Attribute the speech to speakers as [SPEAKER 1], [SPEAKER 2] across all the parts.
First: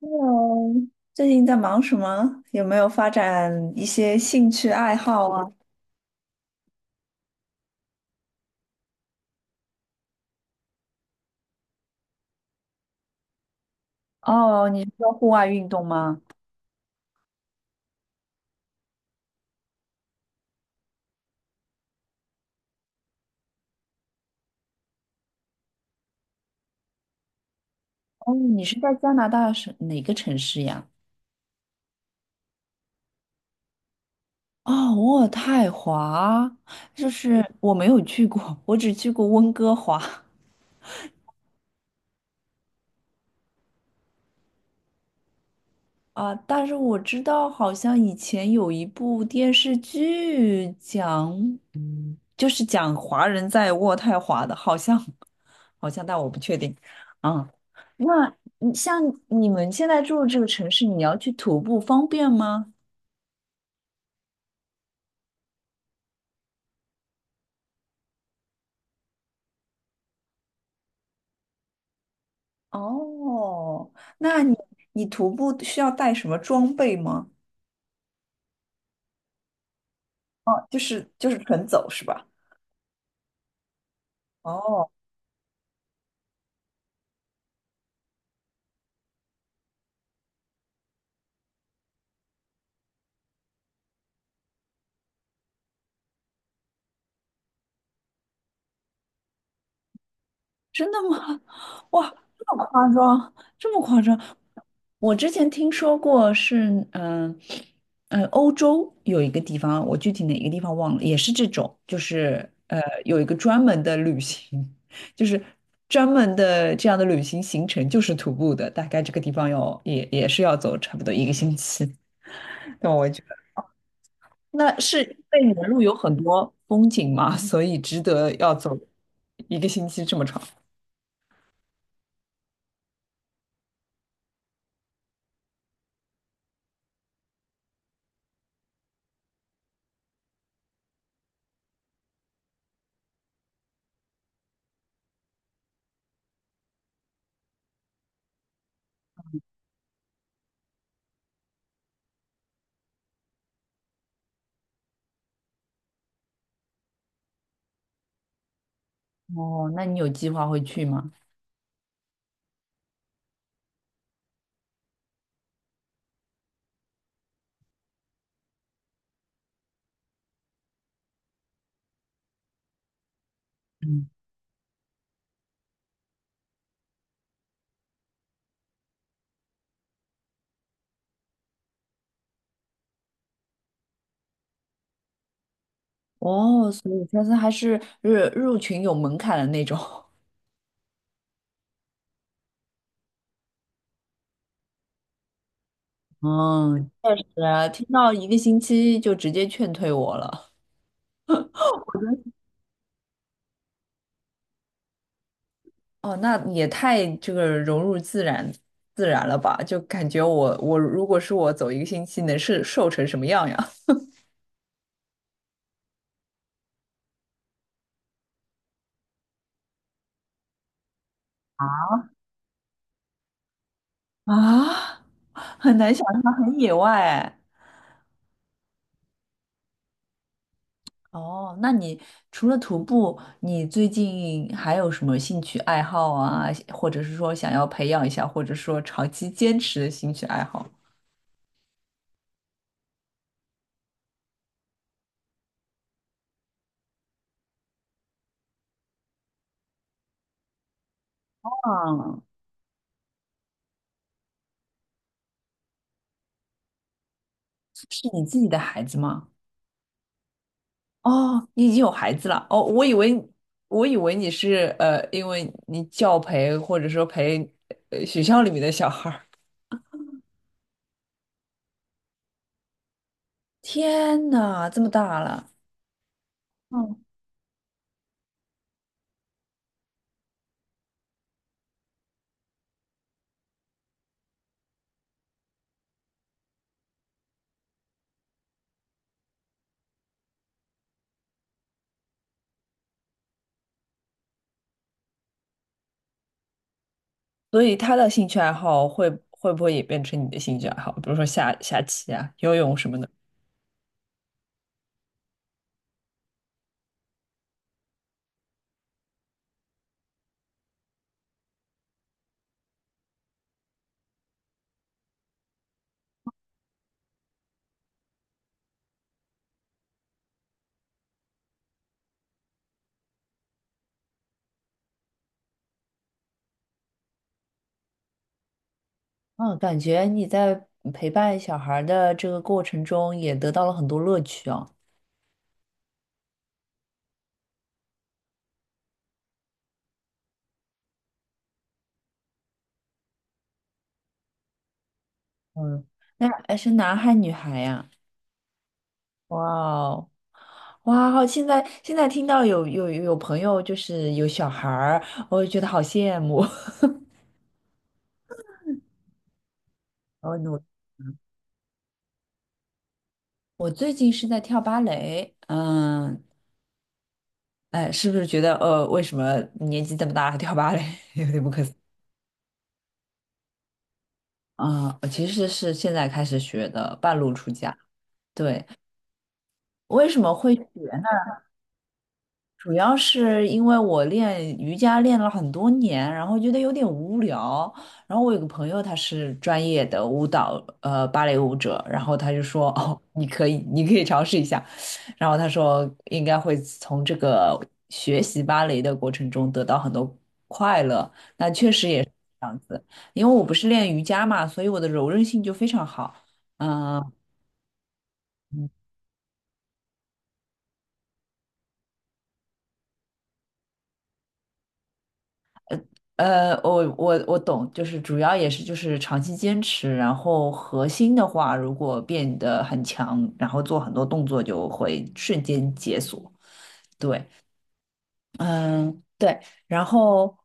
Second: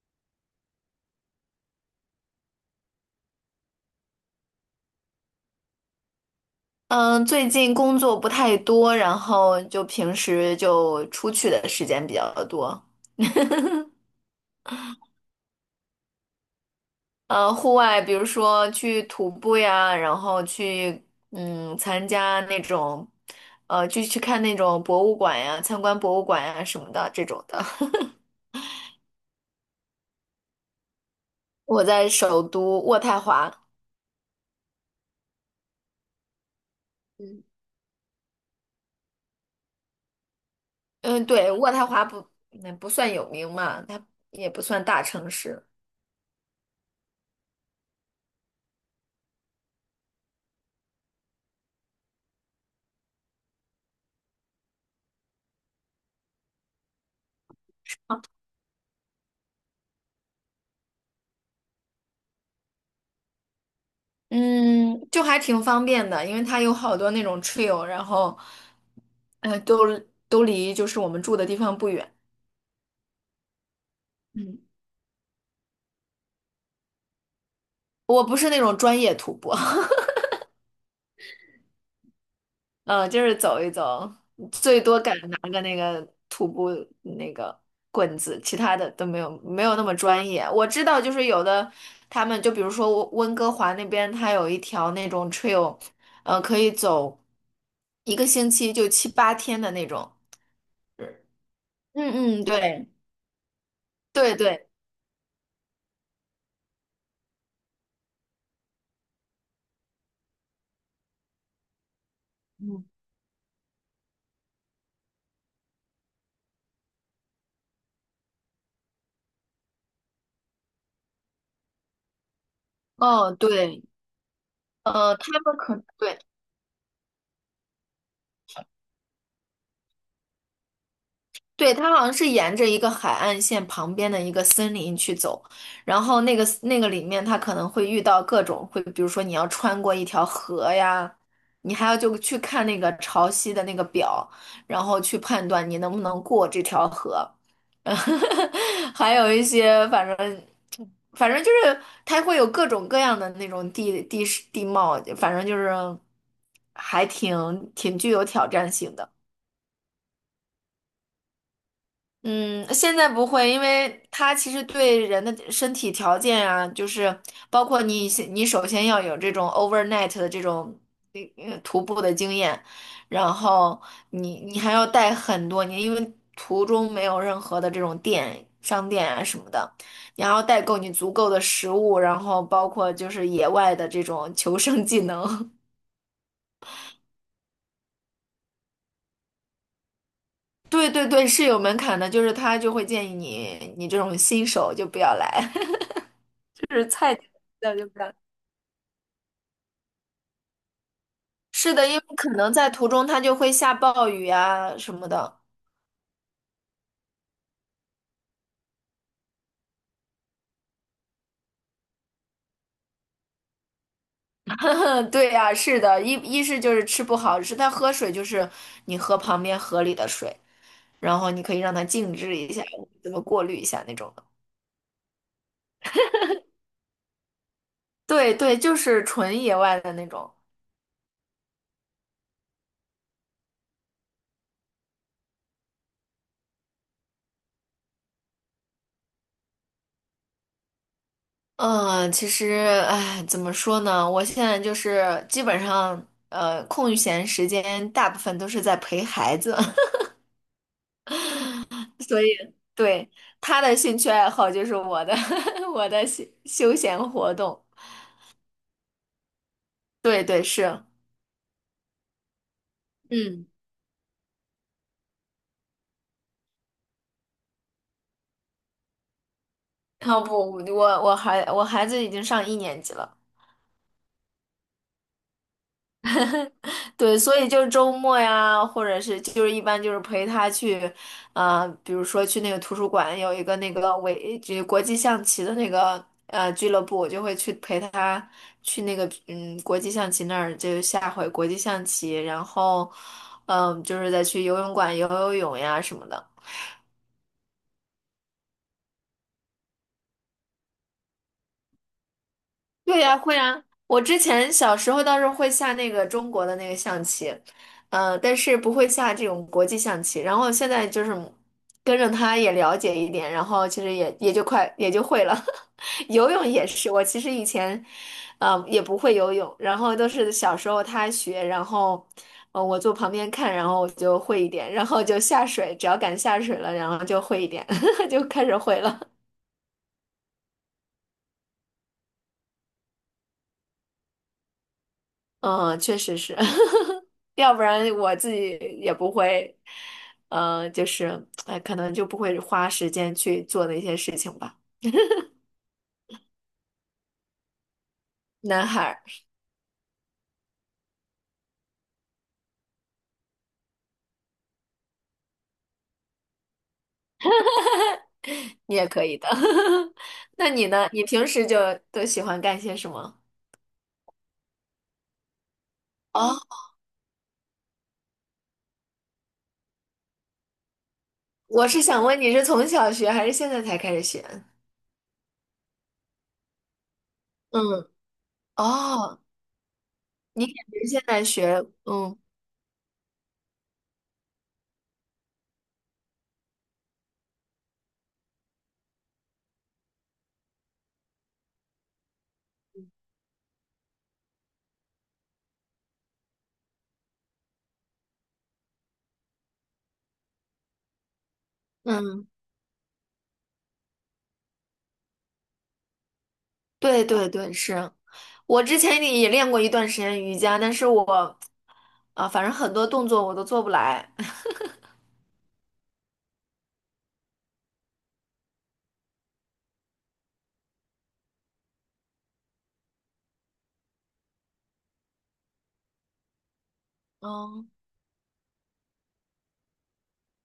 [SPEAKER 1] Hello，最近在忙什么？有没有发展一些兴趣爱好啊？
[SPEAKER 2] 嗯，最近工作不太多，然后就平时就出去的时间比较多。
[SPEAKER 1] 哦，你是说户外运动吗？
[SPEAKER 2] 户外，比如说去徒步呀，然后去参加那种，就去看那种博物馆呀，参观博物馆呀什么的这种的。
[SPEAKER 1] 哦，你是在加拿大是哪个城市呀？
[SPEAKER 2] 我在首都渥太华，
[SPEAKER 1] 哦，渥太华，就
[SPEAKER 2] 嗯
[SPEAKER 1] 是我没有去过，我只去过温哥华。
[SPEAKER 2] 嗯，对，渥太华不那不算有名嘛，它也不算大城市。
[SPEAKER 1] 啊，但是我知道，好像以前有一部电视剧讲，就是讲华人在渥太华的，好像，好像，但我不确定。啊，那你像你们现在住的这个城市，你要去徒步方便吗？
[SPEAKER 2] 嗯，就还挺方便的，因为它有好多那种 trail，然后，呃，都都离就是我们住的地方不远。
[SPEAKER 1] 哦，那你
[SPEAKER 2] 嗯，
[SPEAKER 1] 你徒步需要带什么装备吗？
[SPEAKER 2] 我不是那种专业徒步，
[SPEAKER 1] 哦，就是纯走是吧？
[SPEAKER 2] 嗯，就是走一走，最
[SPEAKER 1] 哦，
[SPEAKER 2] 多敢拿个那个徒步那个棍子，其他的都没有那么专业。我知道，就是有的他们就比如说温哥华那边，它有一条那种 trail，可以走一个星期就七八天的那种。
[SPEAKER 1] 真的吗？哇，
[SPEAKER 2] 嗯嗯，
[SPEAKER 1] 这么
[SPEAKER 2] 对。
[SPEAKER 1] 夸张，这么夸张！
[SPEAKER 2] 对对，
[SPEAKER 1] 我之前听说过是，欧洲有一个地方，我具体哪个地方忘了，也是这种，就是
[SPEAKER 2] 嗯，
[SPEAKER 1] 有一个专门的旅行，就是专门的这样的旅行行程，就是徒步的，大概这个地方要也是要走差不多一个星期。那我觉
[SPEAKER 2] 哦，
[SPEAKER 1] 得，
[SPEAKER 2] 对，
[SPEAKER 1] 那是因
[SPEAKER 2] 呃，他
[SPEAKER 1] 为你
[SPEAKER 2] 们
[SPEAKER 1] 的
[SPEAKER 2] 可
[SPEAKER 1] 路有很
[SPEAKER 2] 对，
[SPEAKER 1] 多风景嘛，所以值得要走一个星期这么长。
[SPEAKER 2] 对，它好像是沿着一个海岸线旁边的一个森林去走，然后那个里面，它可能会遇到各种会，比如说你要穿过一条河呀，你还要就去看那个潮汐的那个表，然后去判断你能不能过这条河，还有一些反正就是它会有各种各样的那种地势地貌，反正就是还挺具有挑战性的。
[SPEAKER 1] 哦，那你有计划会去吗？
[SPEAKER 2] 嗯，现在不会，因为它其实对人的身体条件啊，就是包括你首先要有这种 overnight 的这种徒步的经验，然后
[SPEAKER 1] 嗯，
[SPEAKER 2] 你还要带很多年，因为途中没有任何的这种店、商店啊什么的，你还要带够你足够的食物，然后包括就是野外的这种求生技能。
[SPEAKER 1] 哦，所以它是还是入群有门槛的那种。
[SPEAKER 2] 对对对，是有门槛的，就是他就会建议你，你这种新手就不要来。就是
[SPEAKER 1] 嗯，
[SPEAKER 2] 菜的，
[SPEAKER 1] 对啊，听
[SPEAKER 2] 对
[SPEAKER 1] 到
[SPEAKER 2] 吧？
[SPEAKER 1] 一个星期就直接劝退我了。
[SPEAKER 2] 是的，因为可能在途中它就会下暴雨啊什么的。
[SPEAKER 1] 哦，那也太这个融入自然了吧？就感觉我如果是我走一个星期，能是瘦成什么样呀？
[SPEAKER 2] 对呀，是的，一是就是吃不好，是它喝水就是你喝旁边河里的水，然后你可以让它静置一下，怎么过滤一下那种的。
[SPEAKER 1] 啊，很难想象，很野外哎。
[SPEAKER 2] 对对，就是纯野外的那种。
[SPEAKER 1] 哦，那你除了徒步，你最近还有什么兴趣爱好啊？或者是说想要培养一下，或者说长期坚持的兴趣爱好？
[SPEAKER 2] 嗯，其实，哎，怎么说呢？我现在就是基本上，空闲时间大部分都是在陪孩子。所
[SPEAKER 1] 嗯，
[SPEAKER 2] 以，对，他的兴趣爱好就是我的 我的休闲活动。
[SPEAKER 1] 是你自己的孩子吗？
[SPEAKER 2] 对对是，
[SPEAKER 1] 哦，你已经有孩子了。哦，我以为
[SPEAKER 2] 嗯，
[SPEAKER 1] 我以为你是因为你教培或者说陪学校里面的小孩儿。
[SPEAKER 2] 然后不，我孩子已经上一年级了。
[SPEAKER 1] 天呐，这么大了。嗯，
[SPEAKER 2] 对，所以就是周末呀，或者是就是一般就是陪他去，比如说去那个图书馆有一个那个这国际象棋的那个俱乐部，我就会去陪他去那个国际象棋那儿，就是下会国际象棋，然后就是再去游泳馆游泳呀什么的。
[SPEAKER 1] 所以他的兴趣爱好会不会也变成你的兴趣爱好？比如说下棋啊、游泳什么
[SPEAKER 2] 对
[SPEAKER 1] 的。
[SPEAKER 2] 呀，会啊。我之前小时候倒是会下那个中国的那个象棋，但是不会下这种国际象棋。然后现在就是跟着他也了解一点，然后其实也就快也就会了。游泳也是，我其实以前，也不会游泳，然后都是小时候他学，然后，我坐旁边看，然后我就会一点，然后就下水，只要敢下水了，然后就会一点，就开始会了。
[SPEAKER 1] 嗯，感觉你在陪伴小孩儿的这个过程中也得到了很多乐趣哦。
[SPEAKER 2] 嗯，确实是，要不然我自己也不会，就是，哎，可能就不会花时间去做那些事情吧。
[SPEAKER 1] 嗯，那哎是男孩女孩呀？
[SPEAKER 2] 男孩儿，
[SPEAKER 1] 哇哦，哇哦！现在听到有朋友就是有小孩儿，我就觉得好羡慕。
[SPEAKER 2] 你也可以的。
[SPEAKER 1] 我
[SPEAKER 2] 那
[SPEAKER 1] 努，
[SPEAKER 2] 你呢？你平时就都喜欢干些什么？
[SPEAKER 1] 我最近是在跳芭蕾，嗯，
[SPEAKER 2] 哦，
[SPEAKER 1] 哎，是不是觉得为什么年纪这么大还跳芭蕾，有点不可
[SPEAKER 2] 我
[SPEAKER 1] 思议
[SPEAKER 2] 是想问你是从小学还是现在才开始学？
[SPEAKER 1] 啊？我其实是现在开始学的，半路出家。
[SPEAKER 2] 嗯，
[SPEAKER 1] 对，
[SPEAKER 2] 哦，
[SPEAKER 1] 为什么
[SPEAKER 2] 你
[SPEAKER 1] 会
[SPEAKER 2] 感
[SPEAKER 1] 选？
[SPEAKER 2] 觉现在学，嗯
[SPEAKER 1] 主要是因为我练瑜伽练了很多年，然后觉得有点无聊。然后我有个朋友，他是专业的舞蹈，芭蕾舞者，然后他就说：“哦，你可以，你可以尝试一下。”然后他说应该会从这个学习芭蕾的过程中得到很多快乐。那确实也是，
[SPEAKER 2] 嗯。
[SPEAKER 1] 因为我不是练瑜伽嘛，所以我的柔韧性就非常好。嗯、
[SPEAKER 2] 对对对，是我之前也练过一段时间瑜伽，但是我啊，反正很多动作我都做不来。
[SPEAKER 1] 我懂，就是主要也是就是长期坚持，然后核心的话，如果变得很强，然后做很多动作就会瞬间解锁。对，
[SPEAKER 2] 嗯
[SPEAKER 1] 嗯，对，然后，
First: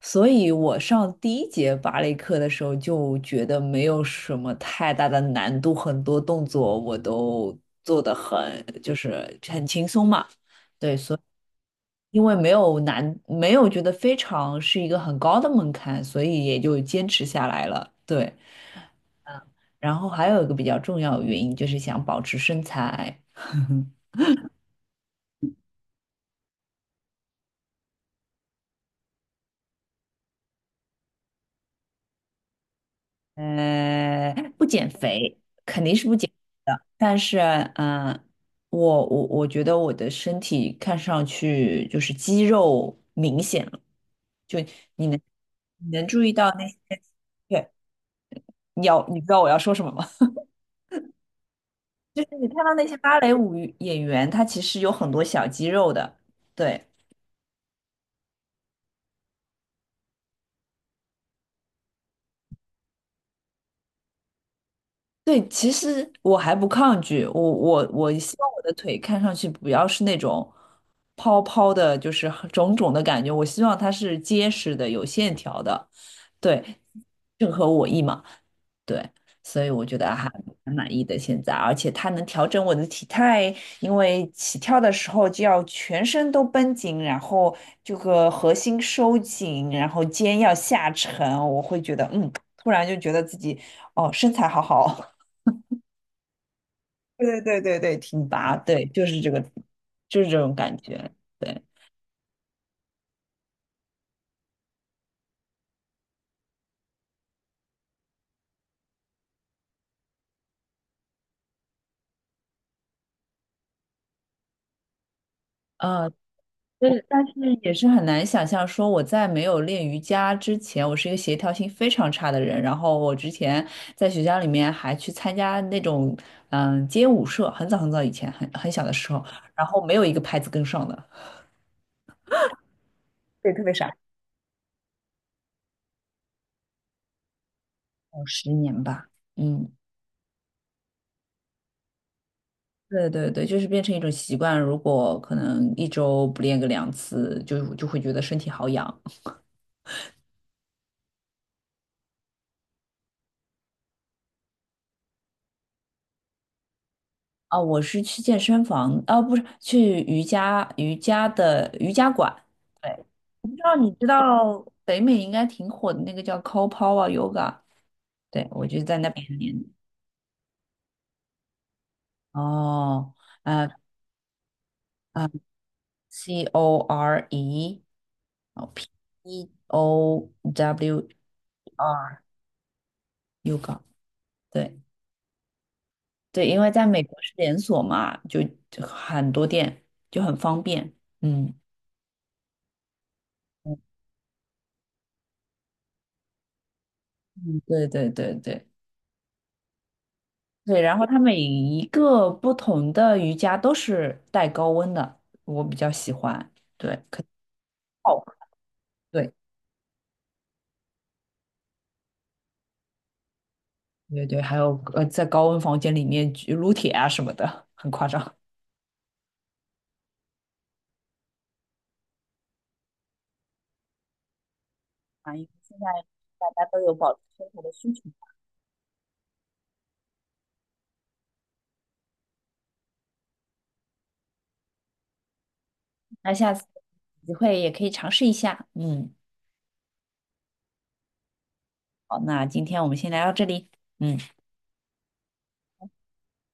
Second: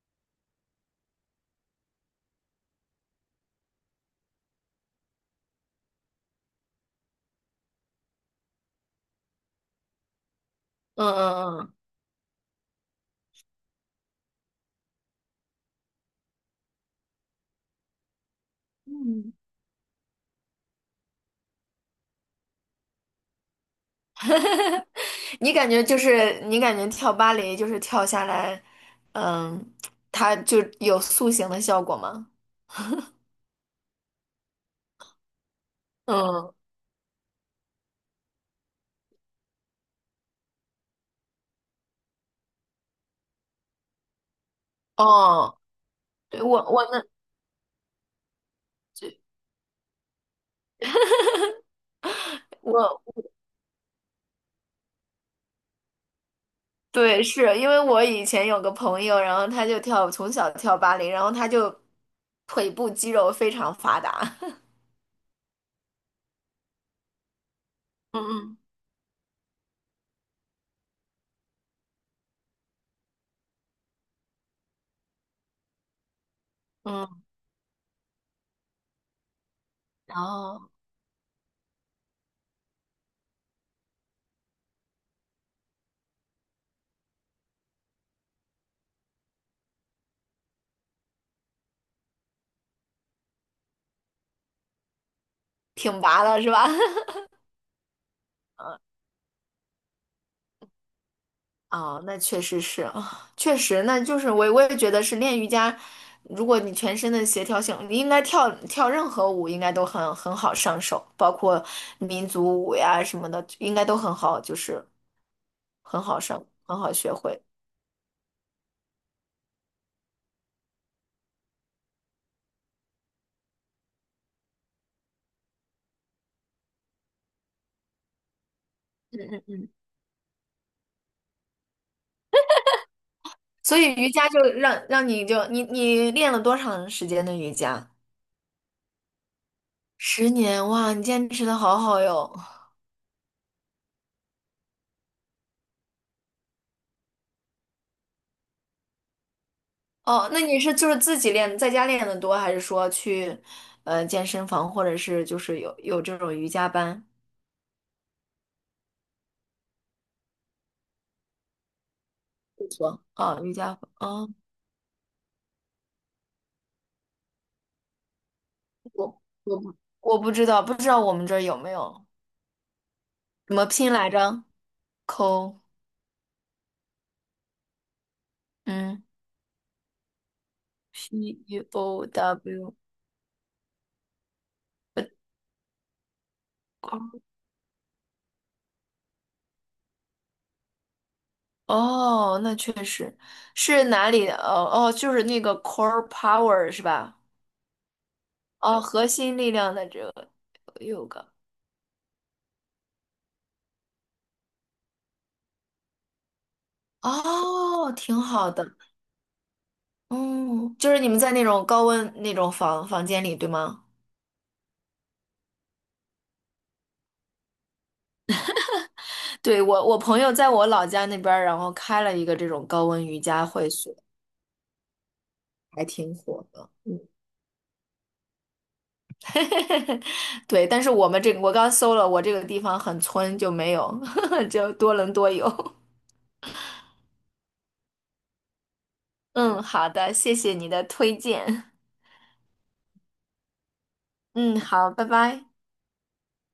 [SPEAKER 1] 所以我上第一节芭蕾课的时候就觉得没有什么太大的难度，很多动作我都做得很，就是很轻松嘛。
[SPEAKER 2] 嗯嗯
[SPEAKER 1] 因为没有难，没有觉得非常是一个很高的门槛，所以也就坚持下来了。对，
[SPEAKER 2] 嗯，
[SPEAKER 1] 然后还有一个比较重要的原因就是想保持身材，
[SPEAKER 2] 你感觉跳芭蕾就是跳下来，嗯，它就有塑形的效果吗？
[SPEAKER 1] 不减肥肯定是不减肥
[SPEAKER 2] 嗯，
[SPEAKER 1] 的，但是，嗯、我觉得我的身体看上去就是肌肉明显了，就你能
[SPEAKER 2] 哦，
[SPEAKER 1] 你能注意
[SPEAKER 2] 对
[SPEAKER 1] 到
[SPEAKER 2] 我
[SPEAKER 1] 那些，
[SPEAKER 2] 我那
[SPEAKER 1] 对，你
[SPEAKER 2] 就
[SPEAKER 1] 知道我要说什么吗？就是你看到那些
[SPEAKER 2] 我
[SPEAKER 1] 芭蕾舞演员，他其实有很多小肌肉的。对
[SPEAKER 2] 对，是因为我以前有个朋友，然后他就从小跳芭蕾，然后他就腿部肌肉非常发达。
[SPEAKER 1] 对，其实我还不抗拒，我我 我
[SPEAKER 2] 嗯
[SPEAKER 1] 希望
[SPEAKER 2] 嗯
[SPEAKER 1] 我的腿看上去不要是那种泡泡的，就是很肿肿的感觉，我希望它是结实的、有线条的，对，
[SPEAKER 2] 嗯。
[SPEAKER 1] 正合我意嘛。对，所以我觉得
[SPEAKER 2] 然
[SPEAKER 1] 还
[SPEAKER 2] 后
[SPEAKER 1] 蛮满意的现在，而且它能调整我的体态，因为起跳的时候就要全身都绷紧，然后这个核心收紧，然后肩要下沉，我会觉得突然就觉得自己哦身材好好，
[SPEAKER 2] 挺拔了是吧？
[SPEAKER 1] 对对对对对，挺拔，对，就是这个，就是这种感觉，对。
[SPEAKER 2] 哦，那确实是啊，确实，那就是我也觉得是练瑜伽，如果你全身的协调性，你应该跳任何舞应该都很好上手，包括民族舞呀什么的，应该都很好，就是很
[SPEAKER 1] 呃
[SPEAKER 2] 好上，很好
[SPEAKER 1] 对，
[SPEAKER 2] 学
[SPEAKER 1] 但是
[SPEAKER 2] 会。
[SPEAKER 1] 也是很难想象，说我在没有练瑜伽之前，我是一个协调性非常差的人。然后我之前在学校里面还去参加那种街舞社，很早很早以前，很小的时
[SPEAKER 2] 嗯
[SPEAKER 1] 候，
[SPEAKER 2] 嗯
[SPEAKER 1] 然
[SPEAKER 2] 嗯。
[SPEAKER 1] 后没有一个拍子跟上的，对，特别
[SPEAKER 2] 所以
[SPEAKER 1] 傻。
[SPEAKER 2] 瑜伽就让你就你练了多长时间的瑜伽？
[SPEAKER 1] 有10年吧。嗯，
[SPEAKER 2] 10年，哇，你坚持的好好哟。
[SPEAKER 1] 对对对，就是变成一种习惯。如果可能一周不练个2次，就会觉得身体好痒
[SPEAKER 2] 哦，那你是就是自己练，在家练的多，还是说去健身房，或者是就是有这种瑜伽班？
[SPEAKER 1] 啊。我是去健身房，啊，不是去瑜伽的瑜伽馆。
[SPEAKER 2] 不错，
[SPEAKER 1] 对。
[SPEAKER 2] 啊，
[SPEAKER 1] 不
[SPEAKER 2] 瑜
[SPEAKER 1] 知道
[SPEAKER 2] 伽，
[SPEAKER 1] 你知
[SPEAKER 2] 啊，
[SPEAKER 1] 道北美应该挺火的那个叫 Copower Yoga，对，我就在那
[SPEAKER 2] 我
[SPEAKER 1] 边练。
[SPEAKER 2] 我不我不知道，不知道我们这儿有没有
[SPEAKER 1] 哦，
[SPEAKER 2] 怎么
[SPEAKER 1] 呃
[SPEAKER 2] 拼来着
[SPEAKER 1] 呃
[SPEAKER 2] ？Co，
[SPEAKER 1] ，CORE，哦，P
[SPEAKER 2] 嗯
[SPEAKER 1] E O W E
[SPEAKER 2] ，P U O
[SPEAKER 1] R
[SPEAKER 2] W，
[SPEAKER 1] Yoga，对
[SPEAKER 2] 呃
[SPEAKER 1] 对，因为在美国是连锁嘛，就很多店就很方便。嗯
[SPEAKER 2] 哦，那确实
[SPEAKER 1] 嗯，
[SPEAKER 2] 是哪里的？哦哦，就是那个 Core Power 是吧？
[SPEAKER 1] 嗯对对对对
[SPEAKER 2] 哦，核心力量的这个
[SPEAKER 1] 对，然后
[SPEAKER 2] 有
[SPEAKER 1] 它
[SPEAKER 2] 个
[SPEAKER 1] 每一个不同的瑜伽都是带高温的，我比较喜欢。对，可以
[SPEAKER 2] 哦，挺
[SPEAKER 1] 泡。
[SPEAKER 2] 好的。
[SPEAKER 1] 对。
[SPEAKER 2] 哦，就是你们在那种高温那种房间里，对吗？
[SPEAKER 1] 对对，还有在高温房间里面举撸铁啊什么的，很夸张。
[SPEAKER 2] 对，我朋友在我老家那边儿，然后开了一个这种高温瑜伽会所，
[SPEAKER 1] 啊，因为现
[SPEAKER 2] 还
[SPEAKER 1] 在
[SPEAKER 2] 挺火
[SPEAKER 1] 大家
[SPEAKER 2] 的。
[SPEAKER 1] 都有
[SPEAKER 2] 嗯，
[SPEAKER 1] 保持生活的需求，
[SPEAKER 2] 对，但是我刚搜了，我这个地方很村，就没有，就多伦多有。
[SPEAKER 1] 那下次有机会也可以尝试一下。嗯，
[SPEAKER 2] 嗯，好的，谢谢你的推荐。
[SPEAKER 1] 好，那今天我们先聊到这里。嗯。
[SPEAKER 2] 嗯，好，拜拜。